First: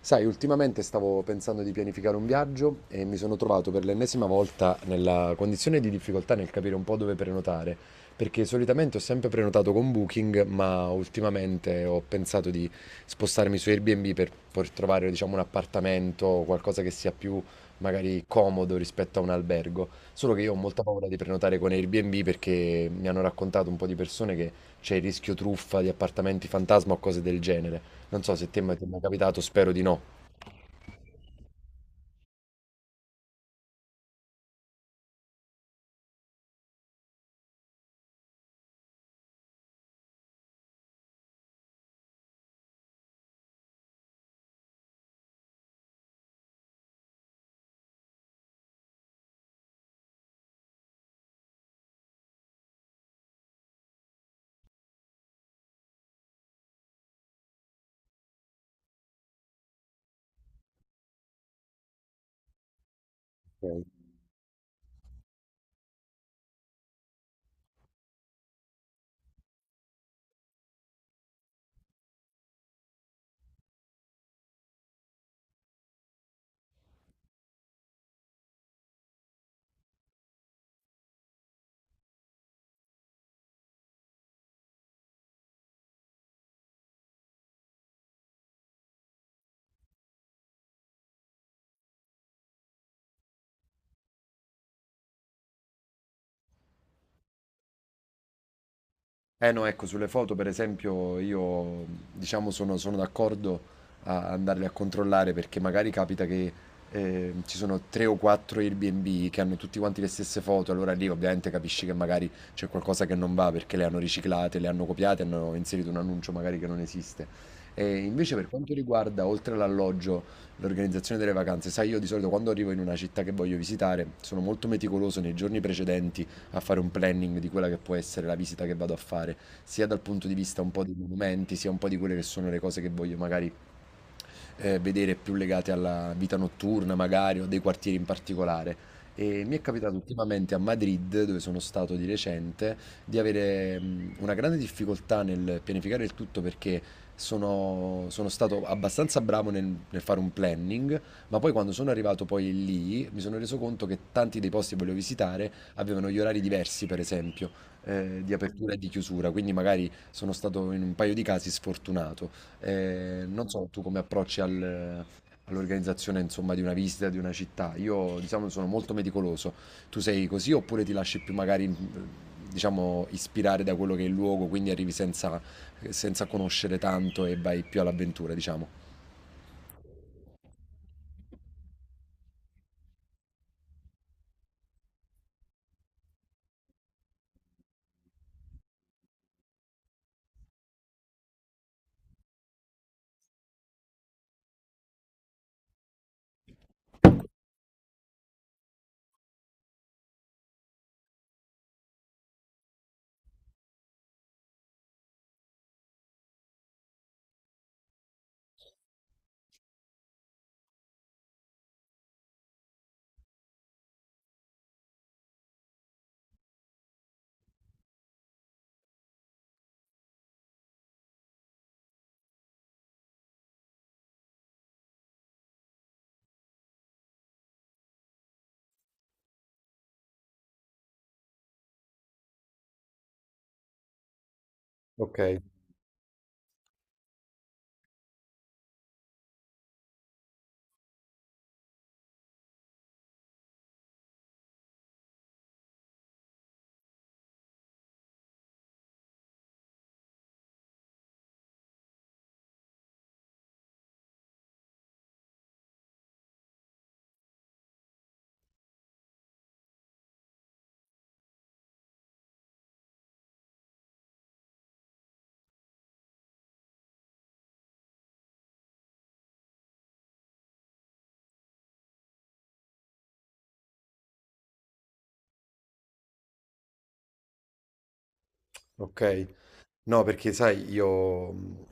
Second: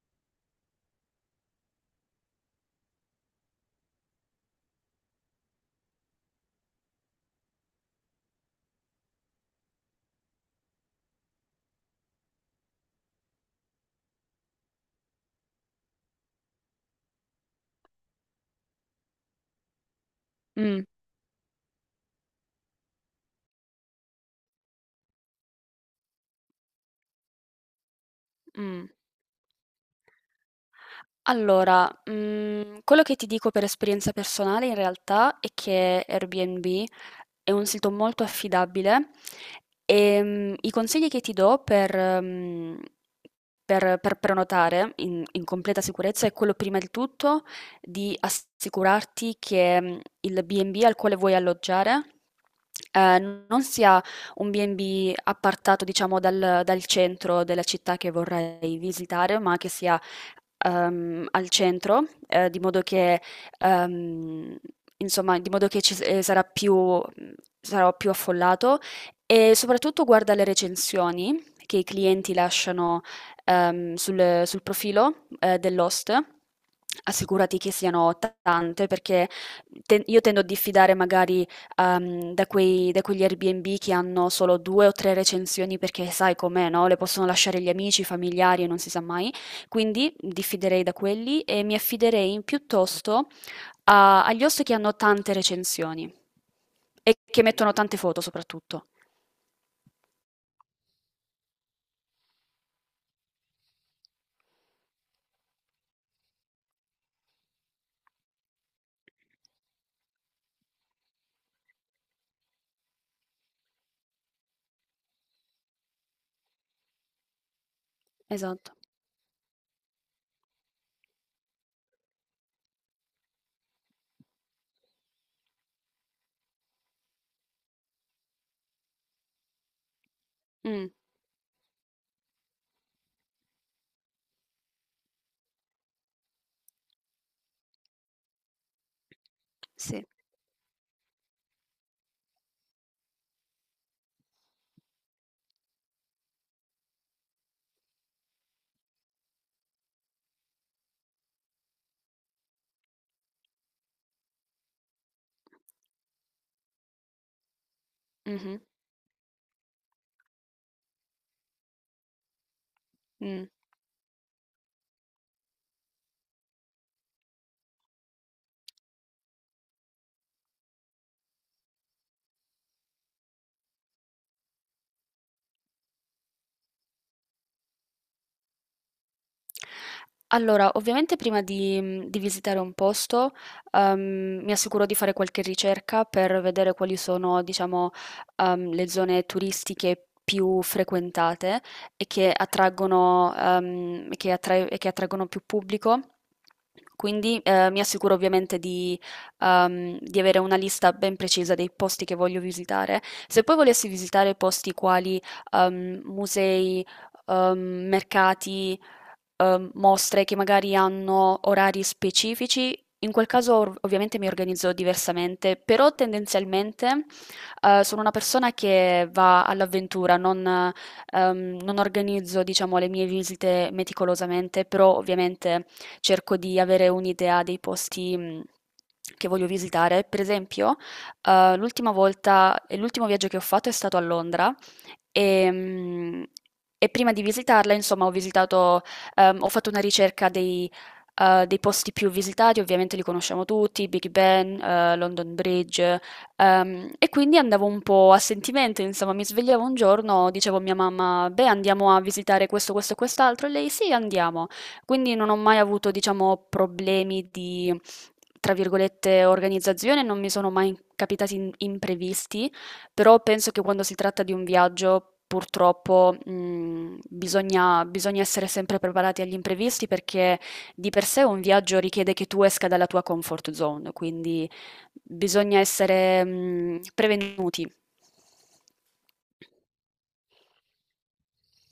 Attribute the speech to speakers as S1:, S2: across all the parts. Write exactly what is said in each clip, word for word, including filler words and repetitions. S1: Sai, ultimamente stavo pensando di pianificare un viaggio e mi sono trovato per l'ennesima volta nella condizione di difficoltà nel capire un po' dove prenotare, perché solitamente ho sempre prenotato con Booking, ma ultimamente ho pensato di spostarmi su Airbnb per, per trovare, diciamo, un appartamento o qualcosa che sia più magari comodo rispetto a un albergo. Solo che io ho molta
S2: Mh,
S1: paura di prenotare con Airbnb perché mi hanno raccontato un po' di persone che c'è il rischio truffa di appartamenti fantasma o cose del genere. Non so se te mai- ti è
S2: mh.
S1: mai capitato, spero di no.
S2: Allora, mhmm, quello che ti dico per esperienza personale in realtà è che Airbnb è un sito molto affidabile. Ehm, i consigli che ti do per mhmm, per per prenotare in in completa sicurezza è quello, prima di tutto, di assicurarti che, mhmm, il B e B al quale vuoi alloggiare, ehm, non sia un B e B appartato, diciamo, dal dal centro della città che vorrai visitare, ma che sia, ehm, al centro, eh, di modo che,
S1: Ok.
S2: ehm, insomma, di modo che ci s- eh, sarà più, sarò più affollato. E soprattutto guarda le recensioni che i clienti lasciano ehm, sul, sul profilo eh, dell'host. Assicurati che siano t- tante, perché te- io tendo a diffidare magari, ehm, da quei- da quegli Airbnb che hanno solo due o tre recensioni, perché sai com'è, no? Le possono lasciare gli amici, i familiari, e non si sa mai. Quindi diffiderei da quelli, e mi affiderei piuttosto a- agli host che hanno tante recensioni e che mettono tante foto soprattutto.
S1: Eh no, ecco, sulle foto per esempio io diciamo sono, sono d'accordo a andarle a controllare perché magari capita che eh, ci sono tre o quattro Airbnb che hanno tutti quanti le stesse foto, allora lì ovviamente capisci che magari c'è qualcosa che non va perché le hanno riciclate, le hanno copiate, hanno inserito un annuncio magari che non esiste. E invece per quanto
S2: Esatto.
S1: riguarda, oltre all'alloggio, l'organizzazione delle vacanze, sai, io di solito quando arrivo in una città che voglio visitare sono molto meticoloso nei giorni precedenti a fare un planning di quella che può essere la visita che vado a fare, sia dal punto di vista un po'
S2: Mm,
S1: dei monumenti, sia un po' di quelle che sono le cose che voglio magari eh, vedere più legate alla vita notturna, magari, o dei quartieri in particolare. E mi è capitato
S2: sì.
S1: ultimamente a Madrid, dove sono stato di recente, di avere mh, una grande difficoltà nel pianificare il tutto perché sono, sono stato abbastanza bravo nel, nel fare un planning, ma poi quando sono arrivato poi lì mi sono reso conto che tanti dei posti che volevo visitare avevano gli orari diversi, per esempio, eh, di
S2: Mhm,
S1: apertura e di chiusura, quindi magari sono stato in un paio di casi sfortunato. Eh, non
S2: mm.
S1: so tu come approcci al- all'organizzazione, insomma, di una visita, di una città. Io, diciamo, sono molto meticoloso. Tu sei così oppure ti lasci più magari, mh, diciamo, ispirare da quello che è il luogo, quindi arrivi senza, senza conoscere tanto e vai più all'avventura, diciamo?
S2: Allora, ovviamente prima di, mhmm, di visitare un posto, ehm, mi assicuro di fare qualche ricerca per vedere quali sono, diciamo, ehm, le zone turistiche più frequentate e che attraggono, ehm, che attrae e che attraggono più pubblico. Quindi, ehm, mi assicuro ovviamente di, ehm, di avere una lista ben precisa dei posti che voglio visitare. Se poi volessi visitare posti quali ehm, musei, ehm, mercati, ehm, mostre che magari hanno orari specifici, in quel caso ov- ovviamente mi organizzo diversamente. Però tendenzialmente, eh, sono una persona che va all'avventura, non, eh, ehm, non organizzo, diciamo, le mie visite meticolosamente, però ovviamente cerco di avere un'idea dei posti mh, che voglio visitare. Per esempio, eh, l'ultima volta, l'ultimo viaggio che ho fatto è stato a Londra, e, mh, e prima di visitarla, insomma, ho visitato. Ehm, ho fatto una ricerca dei, eh, dei posti più visitati, ovviamente li conosciamo tutti: Big Ben, eh, London Bridge. Ehm, e quindi andavo un po' a sentimento, insomma, mi svegliavo un giorno, dicevo a mia mamma: beh, andiamo a visitare questo, questo e quest'altro; e lei: sì, andiamo. Quindi non ho mai avuto, diciamo, problemi di, tra virgolette, organizzazione, non mi sono mai capitati in- imprevisti. Però penso che, quando si tratta di un viaggio, purtroppo, mh, bisogna, bisogna essere sempre preparati agli imprevisti, perché di per sé un viaggio richiede che tu esca dalla tua comfort zone, quindi bisogna essere, mh, prevenuti.
S1: Ok. No, perché sai, io mh,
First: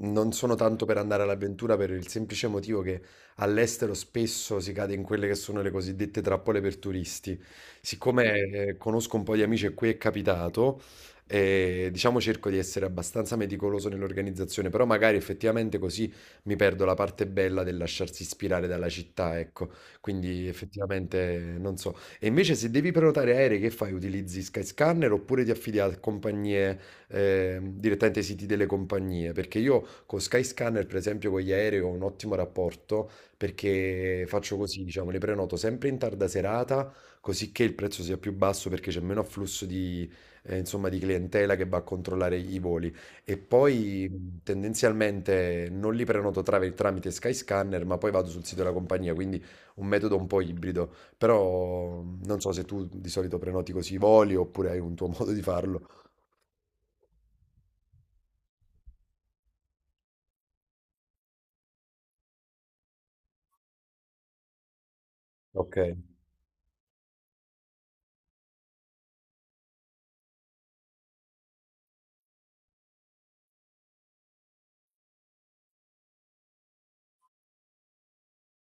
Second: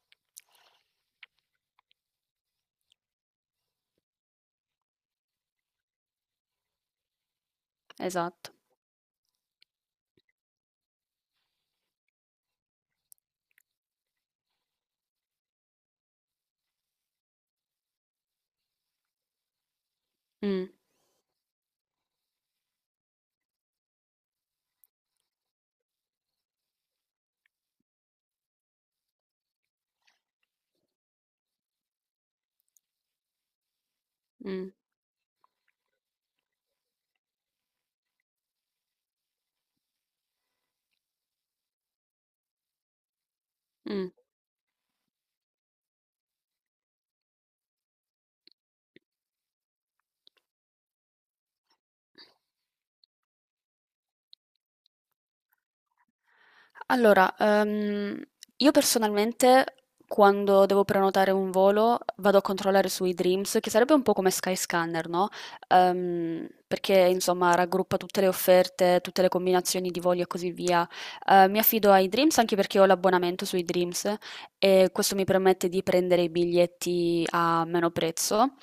S1: non sono tanto per andare all'avventura per il semplice motivo che all'estero spesso si cade in quelle che sono le cosiddette trappole per turisti. Siccome
S2: Esatto.
S1: eh, conosco un po' di amici e qui è capitato, eh, diciamo cerco di essere abbastanza meticoloso nell'organizzazione, però magari effettivamente così mi perdo la parte bella del lasciarsi ispirare dalla città, ecco. Quindi
S2: Mm,
S1: effettivamente non so. E invece se devi prenotare aerei, che fai? Utilizzi Skyscanner oppure ti affidi a compagnie? Ehm, direttamente ai siti delle compagnie, perché io con Skyscanner, per esempio, con gli aerei ho un ottimo rapporto perché faccio
S2: mm,
S1: così, diciamo, le prenoto sempre in tarda serata, così che il prezzo sia più basso perché c'è meno afflusso di, eh, insomma, di clientela che va a controllare i voli. E poi
S2: mm.
S1: mh, tendenzialmente non li prenoto tra- tramite Skyscanner, ma poi vado sul sito della compagnia, quindi un metodo un po' ibrido. Però mh, non so se tu di solito prenoti così i voli oppure hai un tuo modo di farlo.
S2: Allora, ehm, io personalmente, quando devo prenotare un volo, vado a controllare su eDreams, che sarebbe un po' come Skyscanner, no?
S1: Ok.
S2: Ehm, perché insomma raggruppa tutte le offerte, tutte le combinazioni di voli e così via. Eh, mi affido a eDreams anche perché ho l'abbonamento su eDreams, e questo mi permette di prendere i biglietti a meno prezzo.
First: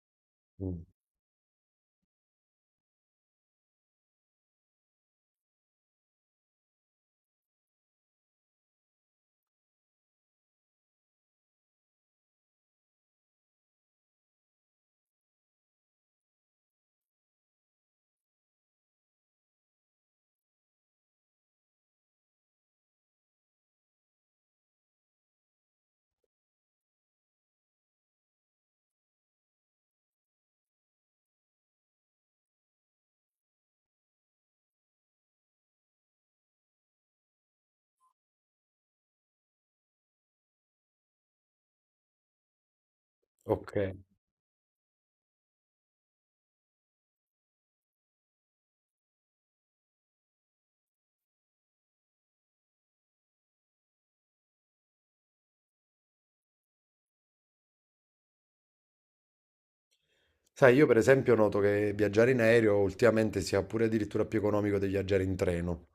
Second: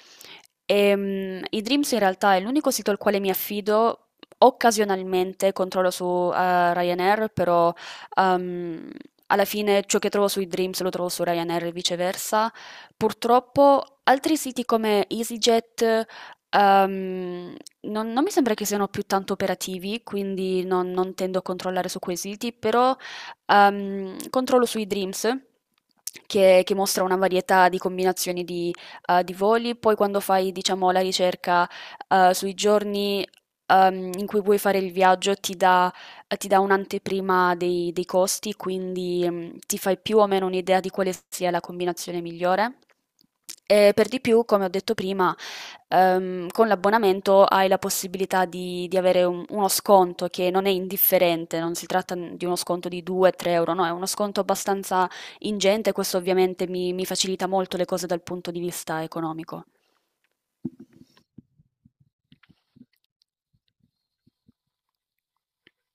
S1: Mh,
S2: Ehm, eDreams in realtà è l'unico sito al quale mi affido. Occasionalmente controllo su eh, Ryanair, però, Ehm, alla fine ciò che trovo sui Dreams lo trovo su Ryanair e viceversa. Purtroppo altri siti come EasyJet, ehm, non, non mi sembra che siano più tanto operativi, quindi non, non tendo a controllare su quei siti, però ehm, controllo sui Dreams. Che, che mostra una varietà di combinazioni di, eh, di voli. Poi quando fai, diciamo, la ricerca eh, sui giorni ehm, in cui vuoi fare il viaggio, ti dà eh, ti dà un'anteprima dei, dei costi, quindi mm, ti fai più o meno un'idea di quale sia la combinazione migliore. E
S1: okay.
S2: per di più, come ho detto prima, ehm, con l'abbonamento hai la possibilità di, di avere un- uno sconto che non è indifferente, non si tratta di uno sconto di due-tre euro, no, è uno sconto abbastanza ingente, questo ovviamente mi, mi facilita molto le cose dal punto di vista economico.
S1: Sai, io per esempio noto che viaggiare in aereo ultimamente sia pure addirittura più economico di viaggiare in treno,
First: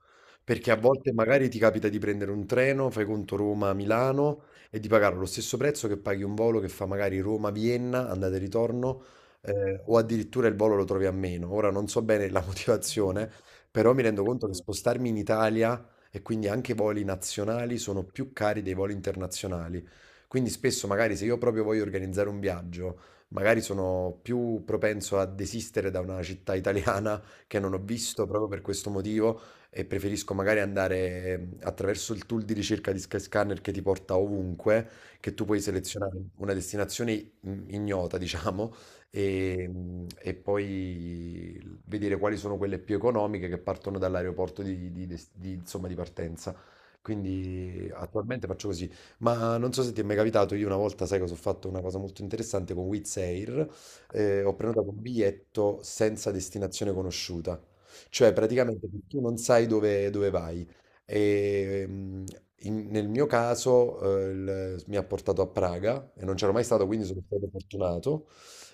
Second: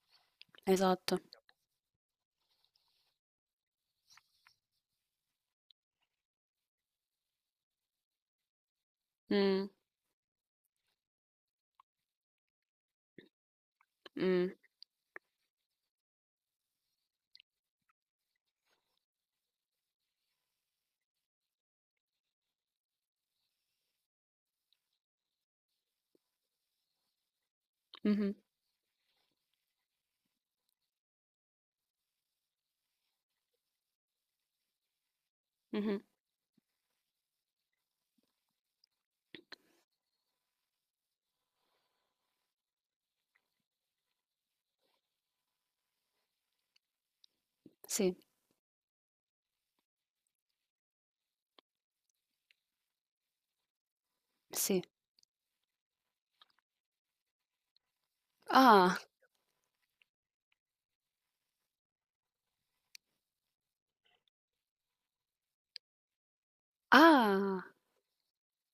S1: perché a volte
S2: Esatto.
S1: magari ti capita di prendere un treno, fai conto Roma-Milano e di pagare lo stesso prezzo che paghi un volo che fa magari Roma-Vienna, andata e ritorno,
S2: Mm,
S1: ehm, o addirittura il volo lo trovi a meno. Ora non so bene la motivazione, però mi rendo conto
S2: mm,
S1: che spostarmi in Italia e quindi anche i voli nazionali sono più cari dei voli internazionali. Quindi spesso magari se io proprio voglio organizzare un viaggio magari sono più propenso a desistere da una città italiana che non ho visto
S2: mhm,
S1: proprio per questo motivo e preferisco magari andare ehm, attraverso il tool di ricerca di Skyscanner che ti porta ovunque, che tu puoi
S2: mhm.
S1: selezionare una destinazione mm, ignota, diciamo, e mm, e poi vedere quali sono quelle più economiche che partono dall'aeroporto di, di des- di, insomma, di partenza. Quindi
S2: Sì,
S1: attualmente faccio così. Ma non so se ti è mai capitato, io una volta, sai cosa ho fatto? Una cosa molto interessante con Wizz Air. Eh, ho
S2: sì.
S1: prenotato un biglietto senza destinazione conosciuta, cioè praticamente
S2: Ah.
S1: tu non sai dove, dove vai. E mm, in- nel mio caso, eh, il- mi ha portato a Praga e non c'ero mai stato, quindi sono stato
S2: Ah,
S1: fortunato.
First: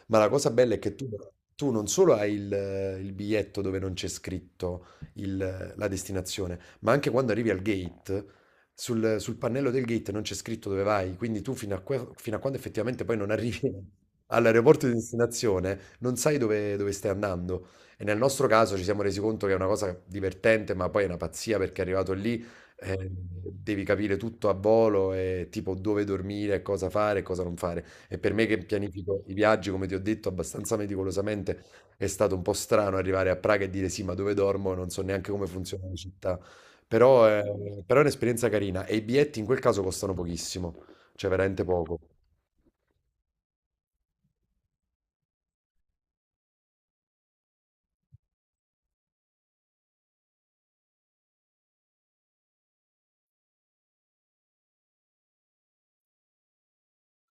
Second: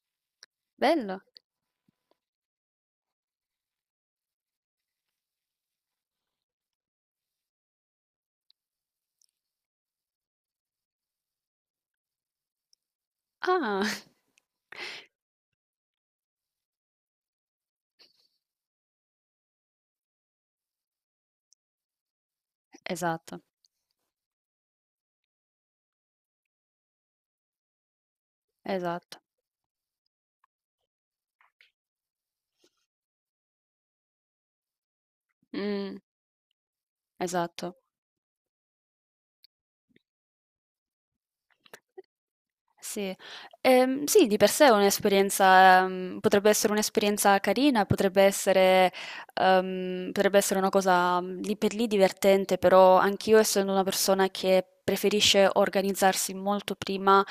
S1: Ma la cosa bella è che tu
S2: bello.
S1: tu non solo hai il, il biglietto dove non c'è scritto il- la destinazione, ma anche quando arrivi al gate sul, sul pannello del gate non c'è scritto dove vai, quindi tu fino a, que- fino a quando effettivamente poi non arrivi
S2: Ah.
S1: all'aeroporto di destinazione non sai dove, dove stai andando. E nel nostro caso ci siamo resi conto che è una cosa divertente, ma poi è una pazzia perché arrivato lì eh,
S2: Esatto,
S1: devi capire tutto a volo e tipo dove dormire, cosa fare e cosa non fare. E per me che
S2: esatto.
S1: pianifico i viaggi, come ti ho detto, abbastanza meticolosamente, è stato un po' strano arrivare a Praga e dire sì, ma dove dormo? Non so neanche come funziona la
S2: Mh,
S1: città. Però è,
S2: esatto.
S1: però è un'esperienza carina e i biglietti in quel caso costano pochissimo, cioè veramente poco.
S2: Sì. Ehm, sì, di per sé è un'esperienza, mhmm, potrebbe essere un'esperienza carina, potrebbe essere, uhm, potrebbe essere una cosa, mhmm, lì per lì divertente. Però anch'io, essendo una persona che preferisce organizzarsi molto prima,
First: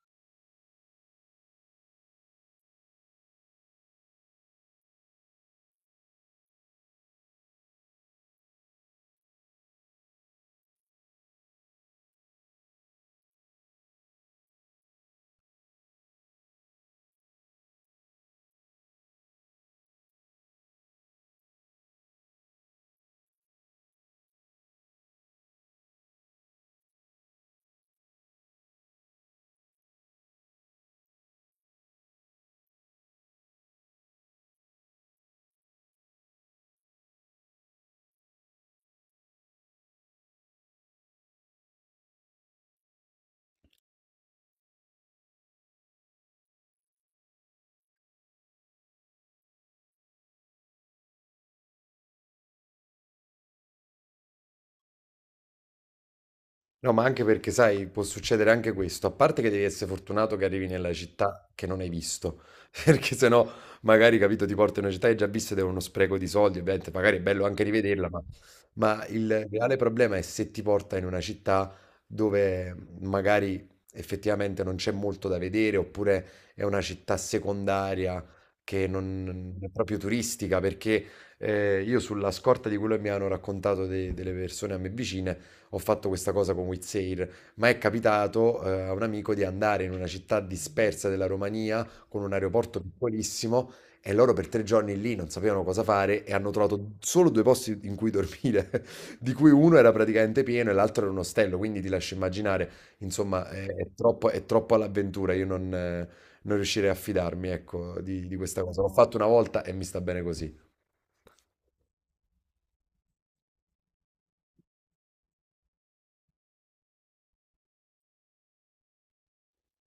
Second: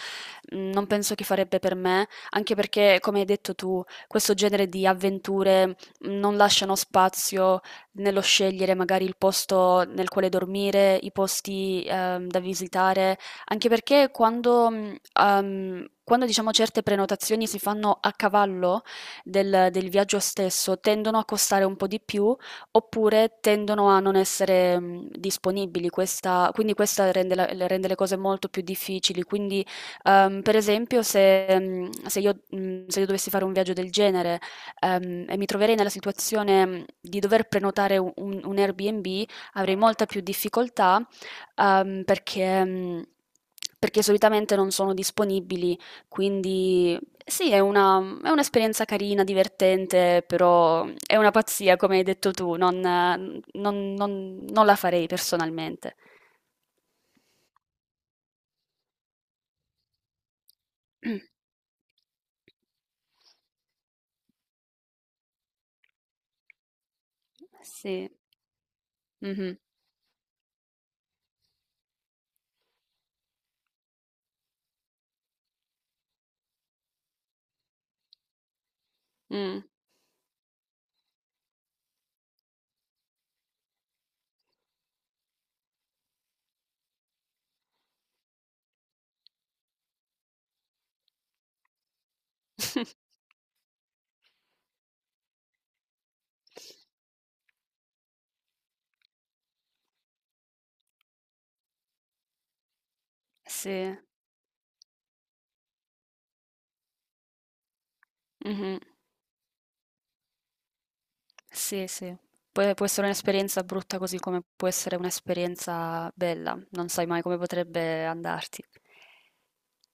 S2: mhmm, non penso che farebbe per me, anche perché, come hai detto tu, questo genere di avventure mm, non lasciano spazio nello scegliere magari il posto nel quale dormire, i posti, ehm, da visitare. Anche perché, quando, mhmm, uhm, quando diciamo, certe prenotazioni si fanno a cavallo del del viaggio stesso, tendono a costare un po' di più, oppure tendono a non essere, mhmm, disponibili. Questa quindi questa rende la le rende le cose molto più difficili. Quindi, uhm, per esempio, se mhmm, se io mhmm, se io dovessi fare un viaggio del genere, ehm, e mi troverei nella situazione, mhmm, di dover prenotare u un un Airbnb, avrei molta più difficoltà, ehm, perché, mh, perché solitamente non sono disponibili, quindi sì, è una- è un'esperienza carina, divertente, però è una pazzia, come hai detto tu. Non, non- non- non la farei personalmente.
S1: No, ma anche perché, sai, può succedere anche questo. A parte che devi essere fortunato che arrivi nella città che non hai visto, perché sennò magari, capito, ti porti in una città che hai già visto ed è uno spreco di soldi, ovviamente, magari è bello anche rivederla,
S2: Sì.
S1: ma, ma il
S2: Mhm,
S1: reale problema è se ti porta in una città dove magari effettivamente non c'è molto da vedere, oppure è una città secondaria che non
S2: mm.
S1: è proprio turistica, perché eh, io sulla scorta di quello che mi hanno raccontato de- delle persone a me vicine, ho fatto questa cosa con Wizzair, ma è capitato eh, a un amico di andare in una città dispersa della Romania con un aeroporto piccolissimo e loro per tre giorni lì non sapevano cosa fare e hanno trovato solo due posti in cui dormire, di cui uno era praticamente pieno e l'altro era un ostello, quindi ti lascio immaginare, insomma, è è
S2: Sì,
S1: troppo, è troppo all'avventura, io non, eh, non riuscirei a fidarmi, ecco, di, di questa
S2: mhm.
S1: cosa. L'ho fatto una volta e mi sta bene così.
S2: Sì, sì. Può, può essere un'esperienza brutta così come può essere un'esperienza bella, non sai mai come potrebbe andarti.